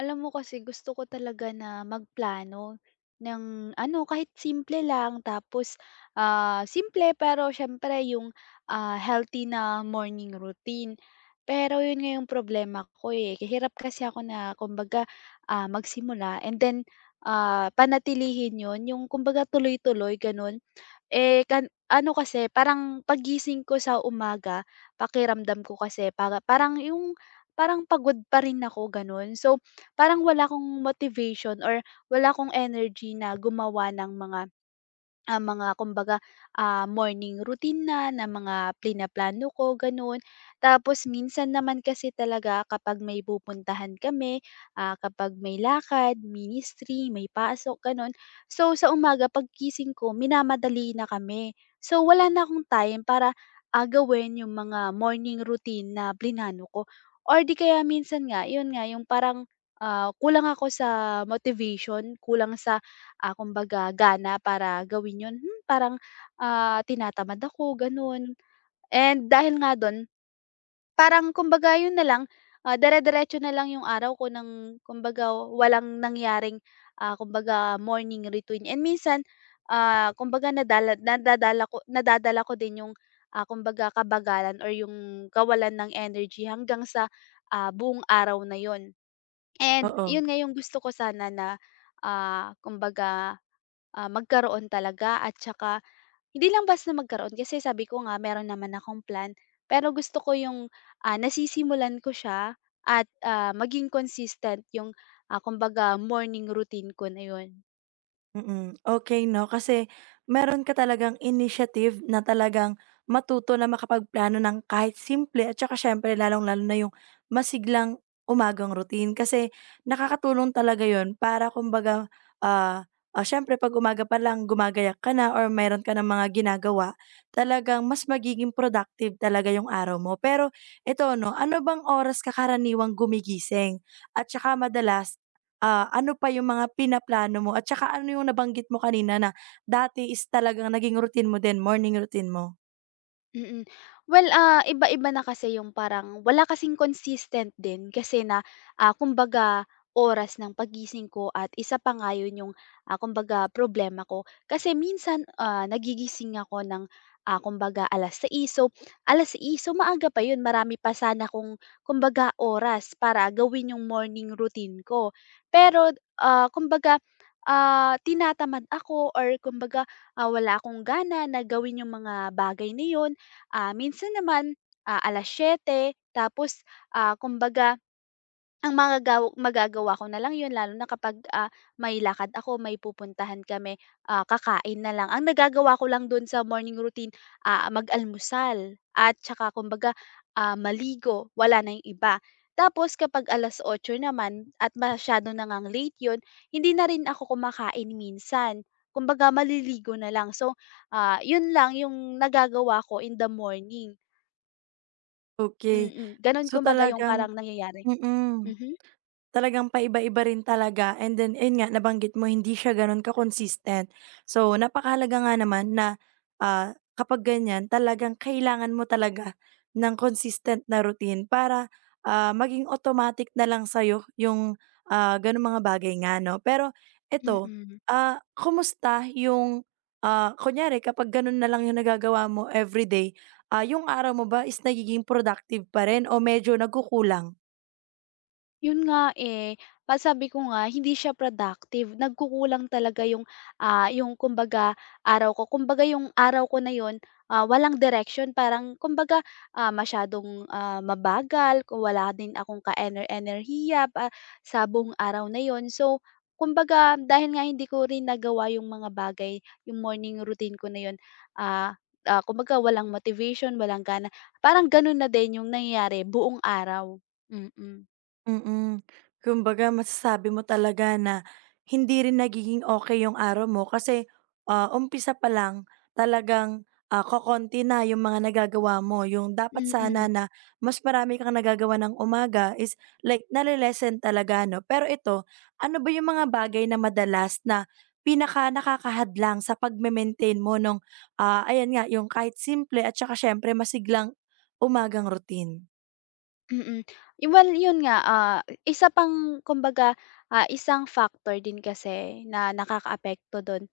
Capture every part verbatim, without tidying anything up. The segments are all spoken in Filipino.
Alam mo kasi gusto ko talaga na magplano ng ano, kahit simple lang tapos, ah, simple pero siyempre yung, ah, healthy na morning routine. Pero yun nga yung problema ko, eh, hirap kasi ako na kumbaga, ah, magsimula and then, ah, panatilihin yun, yung kumbaga tuloy-tuloy ganun. Eh, kan ano kasi parang pagising ko sa umaga pakiramdam ko kasi para parang yung parang pagod pa rin ako ganun. So parang wala akong motivation or wala akong energy na gumawa ng mga ang mga kumbaga, ah, morning routine na na mga plinaplano ko, gano'n. Tapos minsan naman kasi talaga kapag may pupuntahan kami, ah, kapag may lakad, ministry, may pasok, gano'n. So, sa umaga pagkising ko minamadali na kami. So, wala na akong time para, ah, gawin yung mga morning routine na plinano ko or 'di kaya minsan nga, yun nga, yung parang, ah, kulang ako sa motivation, kulang sa ah, kumbaga gana para gawin yun, hmm, parang, ah, tinatamad ako gano'n. And dahil nga dun parang kumbaga yun na lang, ah, dire-diretso na lang yung araw ko ng kumbaga walang nangyaring, ah, kumbaga morning routine. And minsan, ah, kumbaga nadala nadadala ko nadadala ko din yung, ah, kumbaga kabagalan or yung kawalan ng energy hanggang sa, ah, buong araw na yun. And Oo, yun nga yung gusto ko sana na, ah, kumbaga Ah, magkaroon talaga at saka hindi lang basta magkaroon kasi sabi ko nga meron naman akong plan, pero gusto ko yung, ah, nasisimulan ko siya at, ah, maging consistent yung, ah, kumbaga morning routine ko na yun. mm. Okay 'no, kasi meron ka talagang initiative na talagang matuto na makapagplano ng kahit simple at saka siyempre lalong-lalo na yung masiglang umagang routine. Kasi nakakatulong talaga yon para kumbaga, ah, ah, siyempre 'pag umaga pa lang gumagayak ka na or mayroon ka ng mga ginagawa, talagang mas magiging productive talaga yung araw mo. Pero ito 'no, ano bang oras ka karaniwang gumigising at saka madalas Ah, ano pa yung mga pinaplano mo at saka ano yung nabanggit mo kanina na dati is talagang naging routine mo din, morning routine mo? Mm. Well, ah, iba-iba na kasi yung parang wala kasing consistent din kasi na, ah, kumbaga oras ng pagising ko at isa pa nga yun yung, ah, kumbaga problema ko. Kasi minsan, ah, nagigising ako ng, ah, kumbaga alas sais. So, alas sais so maaga pa yun, marami pa sana akong kumbaga oras para gawin yung morning routine ko. Pero, ah, kumbaga, ah, tinatamad ako or kumbaga, ah, wala akong gana na gawin yung mga bagay na yun ah, minsan naman, ah, alas siyete tapos, ah, kumbaga ang magagaw magagawa ko na lang 'yun lalo na kapag, ah, may lakad ako, may pupuntahan kami, ah, kakain na lang. Ang nagagawa ko lang do'n sa morning routine, ah, mag-almusal at tsaka kumbaga, ah, maligo, wala na 'yung iba. Tapos kapag alas otso naman at masyado na ngang late 'yun, hindi na rin ako kumakain minsan, kumbaga maliligo na lang. So, ah, 'yun lang 'yung nagagawa ko in the morning. Okay. Mm, gano'n So, kumbaga yung talagang parang nangyayari, mm. mhm. Talagang paiba-iba rin talaga and then ayun nga nabanggit mo hindi siya gano'n ka-consistent. So, napakahalaga nga naman na, ah, kapag ganyan talagang kailangan mo talaga ng consistent na routine para, ah, maging automatic na lang sa'yo yung, ah, gano'ng mga bagay nga 'no. Pero eto, Mm. ah, kumusta yung, ah, kunyari kapag gano'n na lang yung nagagawa mo everyday, ah, yung araw mo ba is nagiging productive pa rin o medyo nagkukulang? Yun nga, eh. Pa sabi ko nga hindi siya productive, nagkukulang talaga yung, ah, yung kumbaga araw ko. Kumbaga yung araw ko na yun, ah, walang direction, parang kumbaga, ah, masyadong, ah, mabagal kung wala din akong kaener-enerhiya pa sa buong araw na yun. So, kumbaga dahil nga hindi ko rin nagawa yung mga bagay, yung morning routine ko na yun, ah, ah, kumbaga walang motivation, walang gana. Parang ganun na din yung nangyayari buong araw. Mm. Mm. Mm. Kumbaga masasabi mo talaga na hindi rin nagiging okay yung araw mo kasi, ah, umpisa pa lang talagang, ah, kokonti na yung mga nagagawa mo. Yung dapat Mm, mm. sana na mas marami kang nagagawa ng umaga is like nale-lessen talaga 'no. Pero ito, ano ba yung mga bagay na madalas na pinaka-nakakahadlang sa pagme-maintain mo nung, ah, ayan nga yung kahit simple at saka siyempre masiglang umagang routine? Eh, well, yun nga, ah, isa pang kumbaga, ah, isang factor din kasi na nakakaapekto don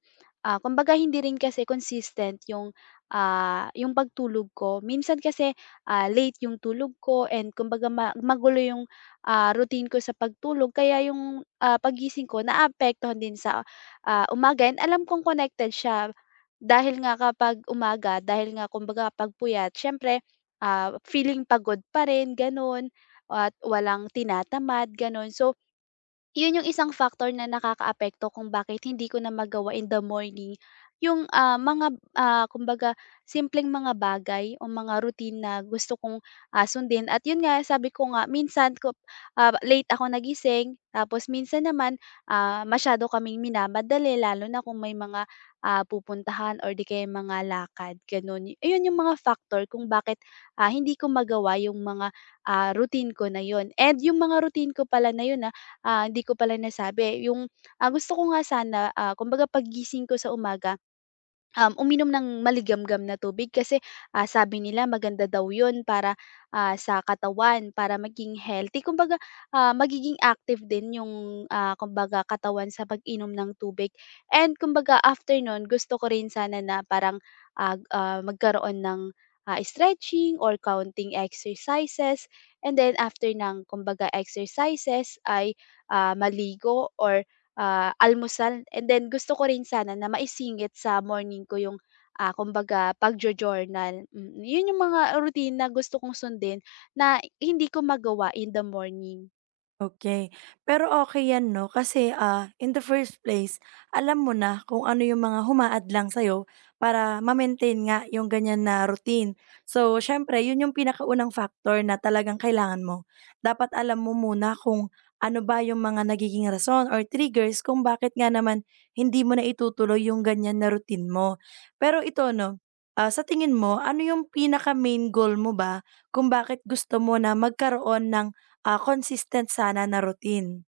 ah, kumbaga hindi rin kasi consistent yung, ah, yung pagtulog ko. Minsan kasi, ah, late yung tulog ko and kumbaga ma magulo yung, ah, routine ko sa pagtulog kaya yung, ah, paggising ko naapektuhan din sa, ah, umaga and alam kong connected siya. Dahil nga kapag umaga, dahil nga kumbaga 'pag puyat siyempre Ah, feeling pagod pa rin gano'n at walang tinatamad gano'n. So, yun yung isang factor na nakakaapekto kung bakit hindi ko na magawa in the morning yung, ah, mga, ah, kumbaga simpleng mga bagay o mga routine na gusto kong, ah, sundin at yun nga sabi ko nga minsan ko ah, late ako nagising tapos minsan naman, ah, masyado kaming minamadali lalo na kung may mga, ah, pupuntahan or di kaya mga lakad ganun. Ayun yung mga factor kung bakit, ah, hindi ko magawa yung mga, ah, routine ko na yun and yung mga routine ko pala na yun, ah, hindi ko pala nasabi yung, ah, gusto ko nga sana, ah, kumbaga paggising ko sa umaga Um, uminom ng maligamgam na tubig kasi, ah, sabi nila maganda daw yun para, ah, sa katawan, para maging healthy. Kumbaga, ah, magiging active din yung, ah, kumbaga katawan sa pag-inom ng tubig and kumbaga after nun gusto ko rin sana na parang, ah, g- ah, magkaroon ng, ah, stretching or counting exercises and then after ng kumbaga exercises ay, ah, maligo or ah, almusal and then gusto ko rin sana na maisingit sa morning ko yung, ah, kumbaga pagjo-journal, mm. Yun yung mga routine na gusto kong sundin na hindi ko magawa in the morning. Okay. Pero okay 'yan 'no kasi, ah, in the first place alam mo na kung ano yung mga humaadlang sa'yo para ma-maintain nga yung ganyan na routine. So, siyempre yun yung pinakaunang factor na talagang kailangan mo. Dapat alam mo muna kung ano ba yung mga nagiging rason or triggers kung bakit nga naman hindi mo na naitutuloy yung ganyan na routine mo. Pero ito 'no, ah, sa tingin mo ano yung pinaka-main goal mo ba kung bakit gusto mo na magkaroon ng Ah, consistent sana na routine.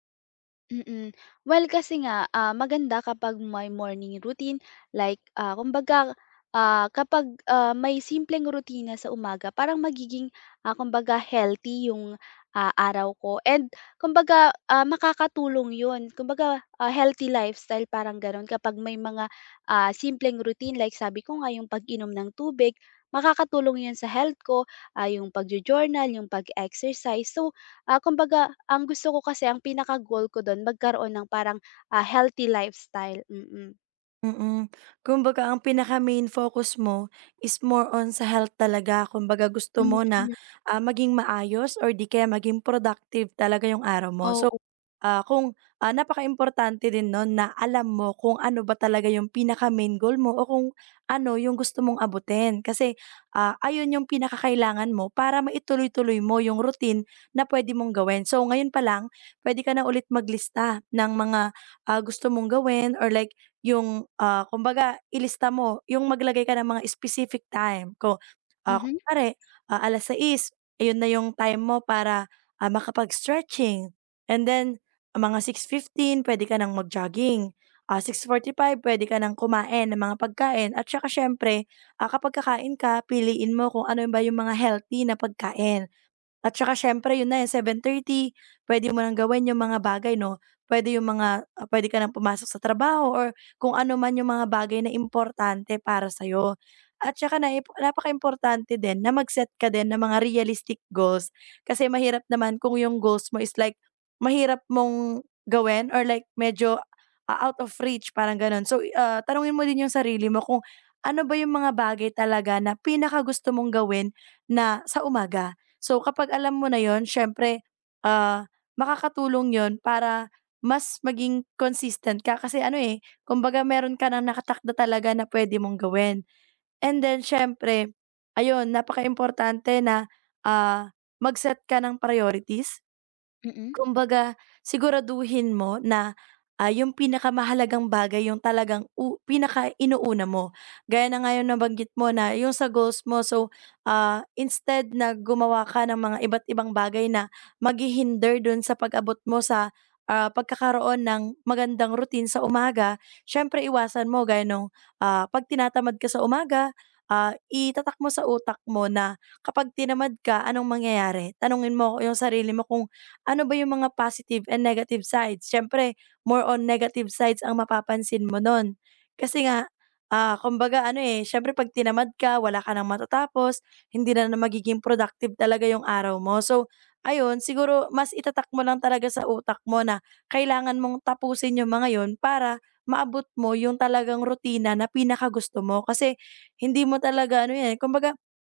Mm. Well, kasi nga, ah, maganda kapag may morning routine like, ah, kumbaga, ah, kapag, ah, may simpleng rutina sa umaga parang magiging, ah, kumbaga healthy yung, ah, araw ko and kumbaga, ah, makakatulong yun. Kumbaga, ah, healthy lifestyle parang gano'n kapag may mga, ah, simpleng routine like sabi ko nga yung pag-inom ng tubig, makakatulong yun sa health ko, ah, yung pagjo-journal, yung pag-exercise. So, Ah, kumbaga ang gusto ko kasi ang pinaka-goal ko don magkaroon ng parang, ah, healthy lifestyle, mm. Mm. Kumbaga ang pinaka-main focus mo is more on sa health talaga. Kumbaga gusto mo na, Mm, ah, maging maayos or di kaya maging productive talaga yung araw mo. So oo. Ah, kung, ah, importante din nun na alam mo kung ano ba talaga yung pinaka-main goal mo o kung ano yung gusto mong abutin. Kasi, ah, ayun yung pinakakailangan mo para maituloy-tuloy mo yung routine na puwede mong gawin. So, ngayon pa lang, puwede ka na ulit maglista ng mga, ah, gusto mong gawin or like yung, ah, kumbaga ilista mo yung maglagay ka ng mga specific time ko ah, Mhm. kunwari, ah, alas sais, ayun na yung time mo para, ah, makapag-stretching and then mga six fifteen puwede ka ng mag-jogging, ah, six forty-five puwede ka ng kumain ng mga pagkain at saka siyempre, ah, kapag kakain ka piliin mo kung ano ba yung mga healthy na pagkain. At saka siyempre yun na, eh, seven thirty, pwede mo ng gawin yung mga bagay 'no, pwede yung mga ah, puwede ka ng pumasok sa trabaho or kung ano man yung mga bagay na importante para sa'yo. At saka naip napakaimportante din na mag-set ka din ng mga realistic goals, kasi mahirap naman kung yung goals mo is like mahirap mong gawin or like medyo, ah, out of reach parang gano'n. So, i- ah, tanungin mo din yung sarili mo kung ano ba yung mga bagay talaga na pinakagusto mong gawin na sa umaga. So kapag alam mo na yon, siyempre, ah, makakatulong yon para mas maging consistent ka kasi ano, eh, kumbaga meron ka ng nakatakda talaga na puwede mong gawin. And then siyempre, ayun napakaimportante na, ah, mag-set ka ng priorities. Mm. Kumbaga, siguraduhin mo na, ah, yung pinakamahalagang bagay yung talagang u pinaka-inuuna mo. Gaya na nga yung nabanggit mo na yung sa goals mo. So, ah, instead na gumawa ka ng mga iba't ibang bagay na maghihinder dun sa pag-abot mo sa, ah, pagkakaroon ng magandang routine sa umaga, siyempre iwasan mo gaya nung, ah, 'pag tinatamad ka sa umaga, ah, itatak mo sa utak mo na kapag tinamad ka anong mangyayari? Tanungin mo yung sarili mo kung ano ba yung mga positive and negative sides? Siyempre, more on negative sides ang mapapansin mo nun. Kasi nga, ah, kumbaga ano eh, siyempre 'pag tinamad ka, wala ka ng matatapos, hindi na na magiging productive talaga yung araw mo. So, ayun, siguro mas itatak mo lang talaga sa utak mo na kailangan mong tapusin yung mga yun para maabot mo yung talagang rutina na pinakagusto mo. Kasi hindi mo talaga ano yan, kumbaga,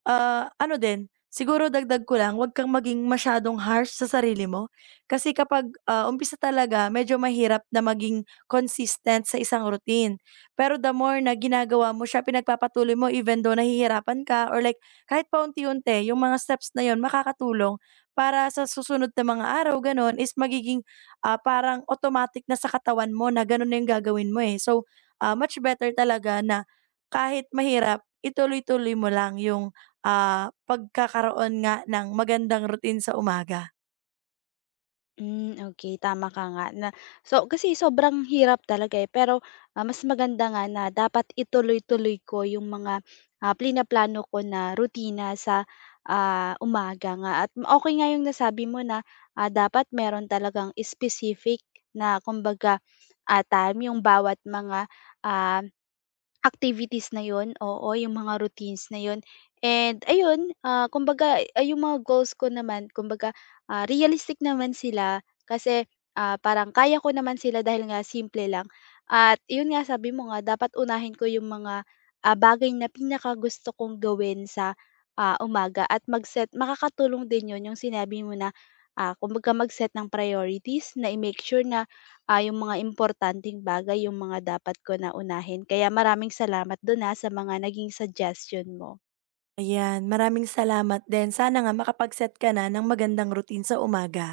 ah, ano din. Siguro dagdag ko lang, 'wag kang maging masyadong harsh sa sarili mo. Kasi kapag, ah, umpisa talaga medyo mahirap na maging consistent sa isang routine. Pero the more na ginagawa mo siya, pinagpapatuloy mo even though nahihirapan ka or like kahit paunti-unti yung mga steps na yun makakatulong para sa susunod na mga araw gano'n is magiging, ah, parang automatic na sa katawan mo na gano'n na yung gagawin mo, eh. So, ah, much better talaga na kahit mahirap, ituloy-tuloy mo lang yung ah, pagkakaroon nga ng magandang routine sa umaga. Hmm, okey tama ka nga na so kasi sobrang hirap talaga, eh, pero, ah, mas maganda nga na dapat ituloy-tuloy ko yung mga, ah, plinaplano ko na rutina sa, ah, umaga nga at okey nga yung nasabi mo na, ah, dapat meron talagang specific na kumbaga, ah, time yung bawat mga, ah Activities na yun, oo, yung mga routines na yon and ayun, ah, kumbaga, ay yung mga goals ko naman kumbaga, ah, realistic naman sila kasi, ah, parang kaya ko naman sila dahil nga simple lang at yun nga sabi mo nga dapat unahin ko yung mga, ah, bagay na pinakagusto kong gawin sa, ah, umaga at mag-set makakatulong din yun yung sinabi mo na, ah, kumbaga mag-set ng priorities na i-make sure na ah, yung mga importanteng bagay, yung mga dapat ko na unahin. Kaya maraming salamat dun, ah, sa mga naging suggestion mo. Ayan, maraming salamat din. Sana nga makapag-set ka na ng magandang routine sa umaga.